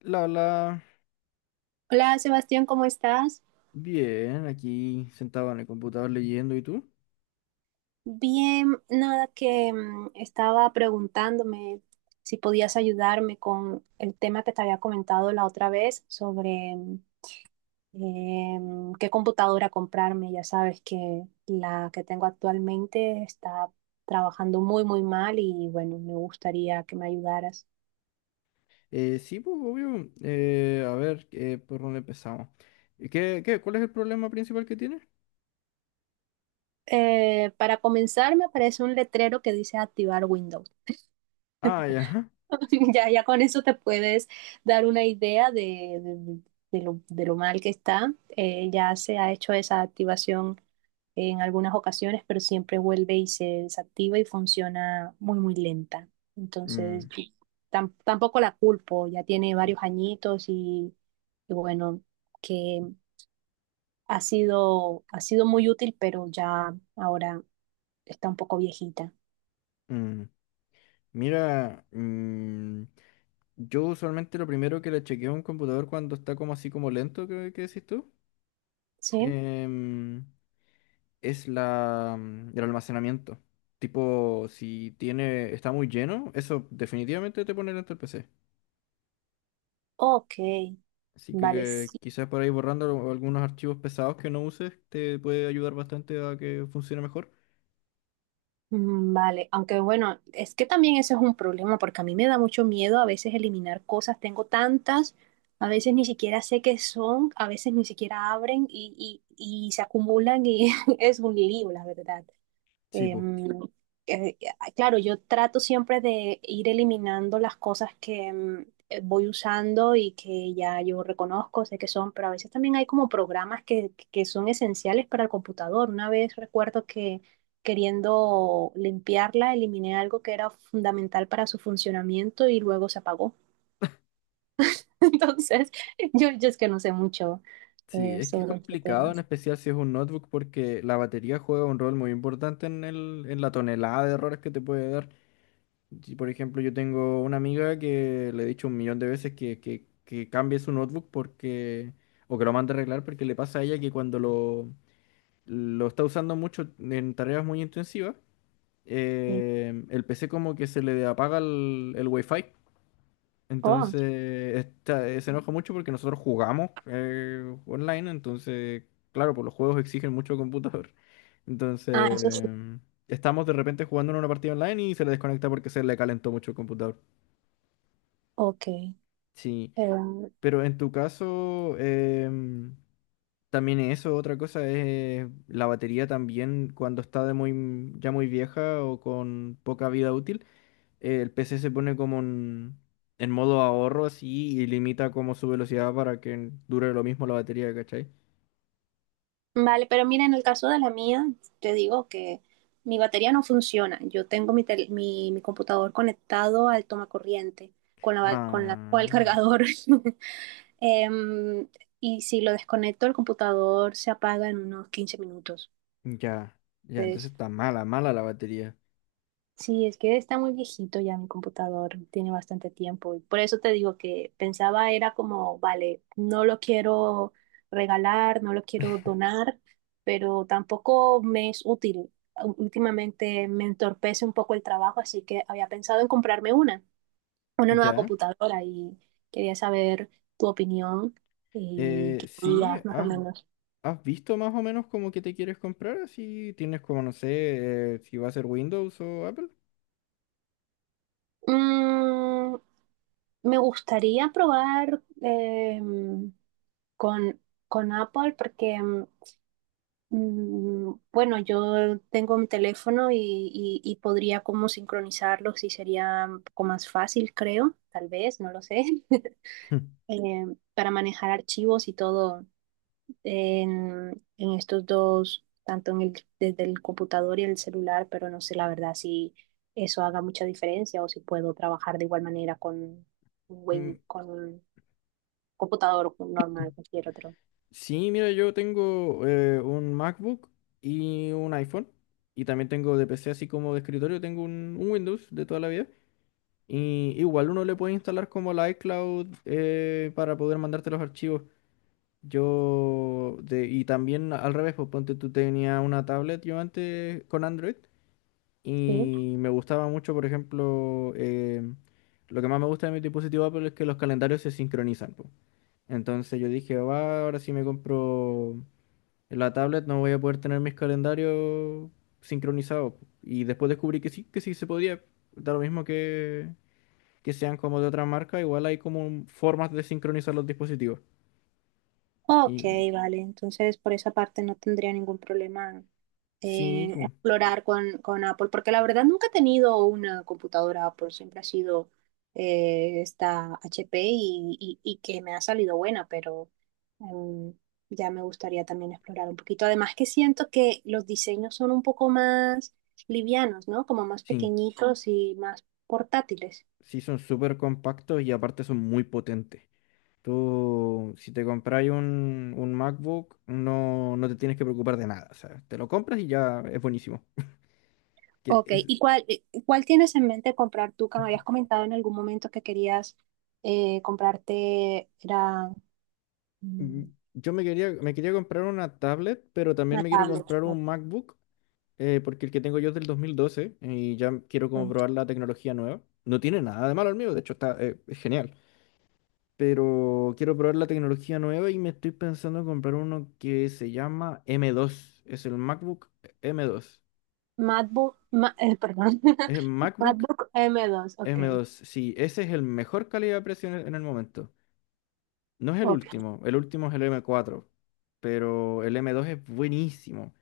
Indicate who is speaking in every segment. Speaker 1: La, la,
Speaker 2: Hola Sebastián, ¿cómo estás?
Speaker 1: Bien, aquí sentado en el computador leyendo, ¿y tú?
Speaker 2: Bien, nada que estaba preguntándome si podías ayudarme con el tema que te había comentado la otra vez sobre qué computadora comprarme. Ya sabes que la que tengo actualmente está trabajando muy, muy mal y bueno, me gustaría que me ayudaras.
Speaker 1: Sí, pues, obvio. A ver, ¿por dónde empezamos? ¿ Cuál es el problema principal que tienes?
Speaker 2: Para comenzar, me aparece un letrero que dice activar Windows.
Speaker 1: Ah, ya. Ajá.
Speaker 2: Ya, ya con eso te puedes dar una idea de lo mal que está. Ya se ha hecho esa activación en algunas ocasiones, pero siempre vuelve y se desactiva y funciona muy, muy lenta. Entonces,
Speaker 1: Mm,
Speaker 2: yo tampoco la culpo, ya tiene varios añitos y bueno, que ha sido muy útil, pero ya ahora está un poco viejita.
Speaker 1: mm. Mira, yo usualmente lo primero que le chequeo a un computador cuando está como así como lento, ¿qué decís tú?
Speaker 2: ¿Sí?
Speaker 1: Em, es el almacenamiento. Tipo, si tiene, está muy lleno, eso definitivamente te pone lento el PC.
Speaker 2: Ok,
Speaker 1: Así
Speaker 2: vale.
Speaker 1: que quizás por ahí borrando algunos archivos pesados que no uses te puede ayudar bastante a que funcione mejor.
Speaker 2: Vale, aunque bueno, es que también ese es un problema porque a mí me da mucho miedo a veces eliminar cosas, tengo tantas, a veces ni siquiera sé qué son, a veces ni siquiera abren y se acumulan y es un lío, la verdad.
Speaker 1: Sí, pues.
Speaker 2: Em, eh, claro, yo trato siempre de ir eliminando las cosas que voy usando y que ya yo reconozco, sé que son, pero a veces también hay como programas que son esenciales para el computador. Una vez recuerdo que queriendo limpiarla, eliminé algo que era fundamental para su funcionamiento y luego se apagó. Entonces, yo es que no sé mucho
Speaker 1: Sí, es que es
Speaker 2: sobre los
Speaker 1: complicado, en
Speaker 2: temas.
Speaker 1: especial si es un notebook, porque la batería juega un rol muy importante en la tonelada de errores que te puede dar. Si, por ejemplo, yo tengo una amiga que le he dicho un millón de veces que cambie su notebook, porque o que lo mande a arreglar, porque le pasa a ella que cuando lo está usando mucho en tareas muy intensivas,
Speaker 2: Sí.
Speaker 1: el PC como que se le apaga el Wi-Fi.
Speaker 2: Oh,
Speaker 1: Entonces se enoja mucho porque nosotros jugamos online. Entonces, claro, pues los juegos exigen mucho computador.
Speaker 2: ah,
Speaker 1: Entonces,
Speaker 2: eso sí.
Speaker 1: estamos de repente jugando en una partida online y se le desconecta porque se le calentó mucho el computador.
Speaker 2: Ok.
Speaker 1: Sí,
Speaker 2: Eh,
Speaker 1: pero en tu caso, también eso, otra cosa es la batería también, cuando está de muy, ya muy vieja o con poca vida útil, el PC se pone como en modo ahorro así, y limita como su velocidad para que dure lo mismo la batería, ¿cachai?
Speaker 2: Vale, pero mira, en el caso de la mía, te digo que mi batería no funciona. Yo tengo mi computador conectado al tomacorriente con el
Speaker 1: Ah,
Speaker 2: cargador. Em, y si lo desconecto, el computador se apaga en unos 15 minutos.
Speaker 1: ya, ya, entonces
Speaker 2: Entonces,
Speaker 1: está mala, mala la batería.
Speaker 2: sí, es que está muy viejito ya mi computador, tiene bastante tiempo y por eso te digo que pensaba era como, vale, no lo quiero regalar, no lo quiero donar, pero tampoco me es útil. Últimamente me entorpece un poco el trabajo, así que había pensado en comprarme una nueva
Speaker 1: Ya,
Speaker 2: computadora y quería saber tu opinión y qué
Speaker 1: sí,
Speaker 2: digas más o
Speaker 1: has,
Speaker 2: menos.
Speaker 1: has visto más o menos como que te quieres comprar, así tienes como, no sé, si va a ser Windows o Apple.
Speaker 2: Mm, me gustaría probar... con, con Apple porque, bueno, yo tengo mi teléfono y, y podría como sincronizarlos y sería un poco más fácil, creo, tal vez, no lo sé, eh, para manejar archivos y todo en estos dos, tanto en el, desde el computador y el celular, pero no sé la verdad si eso haga mucha diferencia o si puedo trabajar de igual manera con,
Speaker 1: Mm,
Speaker 2: Con un computador normal, cualquier otro.
Speaker 1: sí, mira, yo tengo un MacBook y un iPhone. Y también tengo de PC así como de escritorio, tengo un Windows de toda la vida. Y igual uno le puede instalar como la iCloud, para poder mandarte los archivos. Y también al revés. Pues ponte tú tenías una tablet, yo antes con Android,
Speaker 2: Sí.
Speaker 1: y me gustaba mucho. Por ejemplo, lo que más me gusta de mi dispositivo Apple es que los calendarios se sincronizan, pues. Entonces yo dije, va, ahora si me compro la tablet no voy a poder tener mis calendarios sincronizados, po. Y después descubrí que sí se podía, da lo mismo que sean como de otra marca, igual hay como formas de sincronizar los dispositivos.
Speaker 2: Ok,
Speaker 1: Y
Speaker 2: vale. Entonces, por esa parte no tendría ningún problema
Speaker 1: sí,
Speaker 2: en
Speaker 1: pum,
Speaker 2: explorar con Apple, porque la verdad nunca he tenido una computadora Apple, siempre ha sido esta HP y, y que me ha salido buena, pero em, ya me gustaría también explorar un poquito. Además que siento que los diseños son un poco más livianos, ¿no? Como más
Speaker 1: sí,
Speaker 2: pequeñitos y más portátiles.
Speaker 1: sí son súper compactos y aparte son muy potentes. Tú, si te compras un MacBook, no, no te tienes que preocupar de nada. O sea, te lo compras y ya es buenísimo. Que
Speaker 2: Ok,
Speaker 1: es-
Speaker 2: ¿y cuál, cuál tienes en mente comprar tú? Que me habías comentado en algún momento que querías comprarte, era
Speaker 1: mm,
Speaker 2: mm,
Speaker 1: yo me quería comprar una tablet, pero también
Speaker 2: una
Speaker 1: me quiero
Speaker 2: tablet.
Speaker 1: comprar
Speaker 2: Ok.
Speaker 1: un MacBook, porque el que tengo yo es del 2012 y ya quiero como probar la tecnología nueva. No tiene nada de malo el mío, de hecho es genial. Pero quiero probar la tecnología nueva, y me estoy pensando en comprar uno que se llama M2. Es el MacBook M2.
Speaker 2: Perdón,
Speaker 1: Es el MacBook
Speaker 2: MacBook M2, ok,
Speaker 1: M2. Sí, ese es el mejor calidad-precio en el momento. No es
Speaker 2: ok,
Speaker 1: el último es el M4, pero el M2 es buenísimo.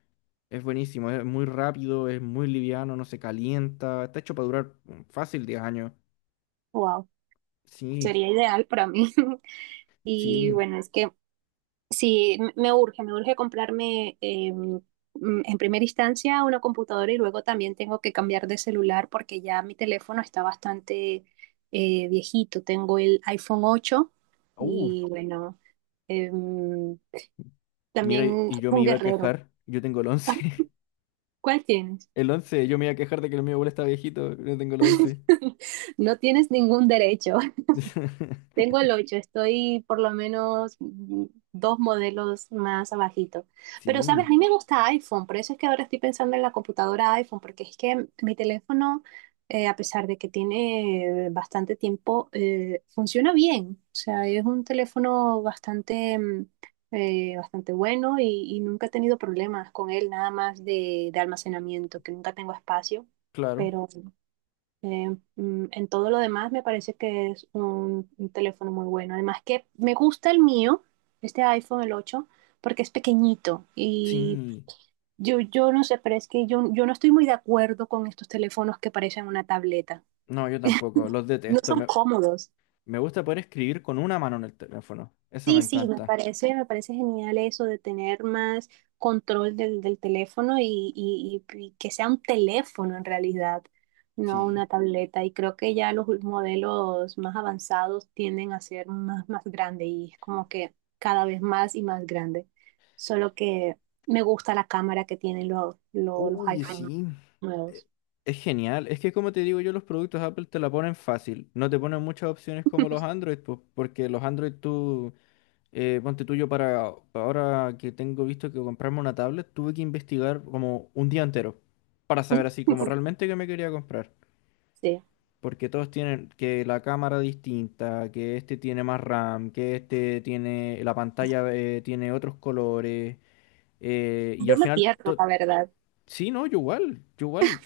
Speaker 1: Es buenísimo, es muy rápido, es muy liviano, no se calienta, está hecho para durar, fácil 10 años.
Speaker 2: wow,
Speaker 1: Sí,
Speaker 2: sería ideal para mí. Y
Speaker 1: sí.
Speaker 2: bueno, es que sí, me urge comprarme en primera instancia una computadora y luego también tengo que cambiar de celular porque ya mi teléfono está bastante viejito. Tengo el iPhone 8
Speaker 1: Uh,
Speaker 2: y bueno, em,
Speaker 1: Mira,
Speaker 2: también
Speaker 1: y yo me
Speaker 2: un
Speaker 1: iba a
Speaker 2: guerrero.
Speaker 1: quejar, yo tengo el
Speaker 2: Ah,
Speaker 1: 11.
Speaker 2: ¿cuál tienes?
Speaker 1: El once. Yo me iba a quejar de que el mío abuelo está viejito, no tengo el once.
Speaker 2: No tienes ningún derecho. Tengo el 8, estoy por lo menos dos modelos más abajito. Pero, ¿sabes?
Speaker 1: Sí,
Speaker 2: A mí me gusta iPhone, por eso es que ahora estoy pensando en la computadora iPhone, porque es que mi teléfono, a pesar de que tiene bastante tiempo, funciona bien. O sea, es un teléfono bastante, bastante bueno y nunca he tenido problemas con él, nada más de almacenamiento, que nunca tengo espacio,
Speaker 1: claro.
Speaker 2: pero... Eh, en todo lo demás me parece que es un teléfono muy bueno. Además que me gusta el mío, este iPhone, el 8 porque es pequeñito y
Speaker 1: Sí.
Speaker 2: yo no sé, pero es que yo no estoy muy de acuerdo con estos teléfonos que parecen una tableta.
Speaker 1: No, yo tampoco, los
Speaker 2: No
Speaker 1: detesto.
Speaker 2: son
Speaker 1: Me,
Speaker 2: cómodos.
Speaker 1: me gusta poder escribir con una mano en el teléfono. Eso me
Speaker 2: Sí, sí,
Speaker 1: encanta.
Speaker 2: me parece genial eso de tener más control del, del teléfono y que sea un teléfono en realidad, no
Speaker 1: Sí.
Speaker 2: una tableta. Y creo que ya los modelos más avanzados tienden a ser más, más grande y es como que cada vez más y más grande. Solo que me gusta la cámara que tienen los
Speaker 1: Uy,
Speaker 2: iPhone
Speaker 1: sí. Eh,
Speaker 2: nuevos.
Speaker 1: Es genial. Es que como te digo yo, los productos Apple te la ponen fácil. No te ponen muchas opciones como los Android, pues, porque los Android tú... Ponte tuyo, para ahora que tengo visto que comprarme una tablet, tuve que investigar como un día entero para saber así como realmente qué me quería comprar.
Speaker 2: Sí.
Speaker 1: Porque todos tienen que la cámara distinta, que este tiene más RAM, que este tiene la pantalla, tiene otros colores. Y al
Speaker 2: Yo me
Speaker 1: final,
Speaker 2: pierdo, la verdad.
Speaker 1: sí, no, yo igual, yo igual.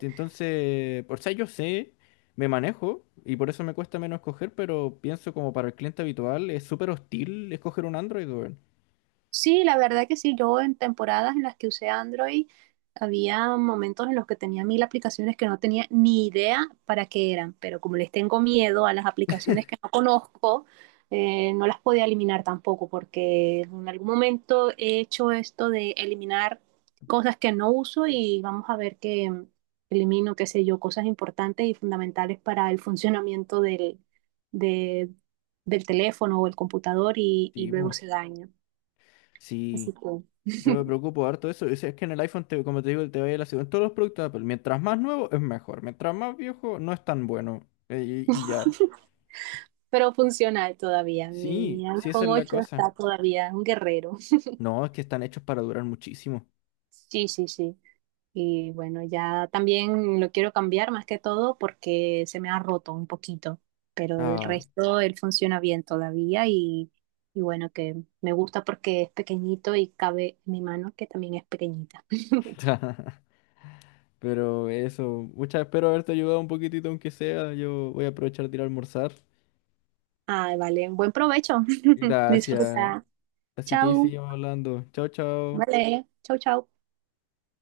Speaker 1: Entonces, por sea, yo sé, me manejo y por eso me cuesta menos escoger, pero pienso como para el cliente habitual es súper hostil escoger un Android, weón.
Speaker 2: Sí, la verdad que sí. Yo en temporadas en las que usé Android, había momentos en los que tenía 1000 aplicaciones que no tenía ni idea para qué eran, pero como les tengo miedo a las aplicaciones que no conozco, no las podía eliminar tampoco, porque en algún momento he hecho esto de eliminar cosas que no uso y vamos a ver que elimino, qué sé yo, cosas importantes y fundamentales para el funcionamiento de- del teléfono o el computador y
Speaker 1: Sí, po.
Speaker 2: luego se daña. Así
Speaker 1: Sí,
Speaker 2: que,
Speaker 1: yo me preocupo harto de eso. Es que en el iPhone, como te digo, te vaya la segunda. En todos los productos de Apple, mientras más nuevo es mejor. Mientras más viejo no es tan bueno. Y ya.
Speaker 2: pero funcional todavía. Mi
Speaker 1: Sí, sí, esa
Speaker 2: iPhone
Speaker 1: es la
Speaker 2: ocho
Speaker 1: cosa.
Speaker 2: está todavía un guerrero.
Speaker 1: No, es que están hechos para durar muchísimo.
Speaker 2: Sí, sí, sí. Y bueno, ya también lo quiero cambiar más que todo porque se me ha roto un poquito, pero del
Speaker 1: Ah.
Speaker 2: resto él funciona bien todavía y bueno, que me gusta porque es pequeñito y cabe en mi mano que también es pequeñita.
Speaker 1: Pero eso, muchas espero haberte ayudado un poquitito, aunque sea. Yo voy a aprovechar de ir a almorzar.
Speaker 2: Ah, vale, buen provecho.
Speaker 1: Gracias.
Speaker 2: Disfruta.
Speaker 1: Así que ahí
Speaker 2: Chao.
Speaker 1: seguimos hablando. Chao, chao.
Speaker 2: Vale, chao, chao.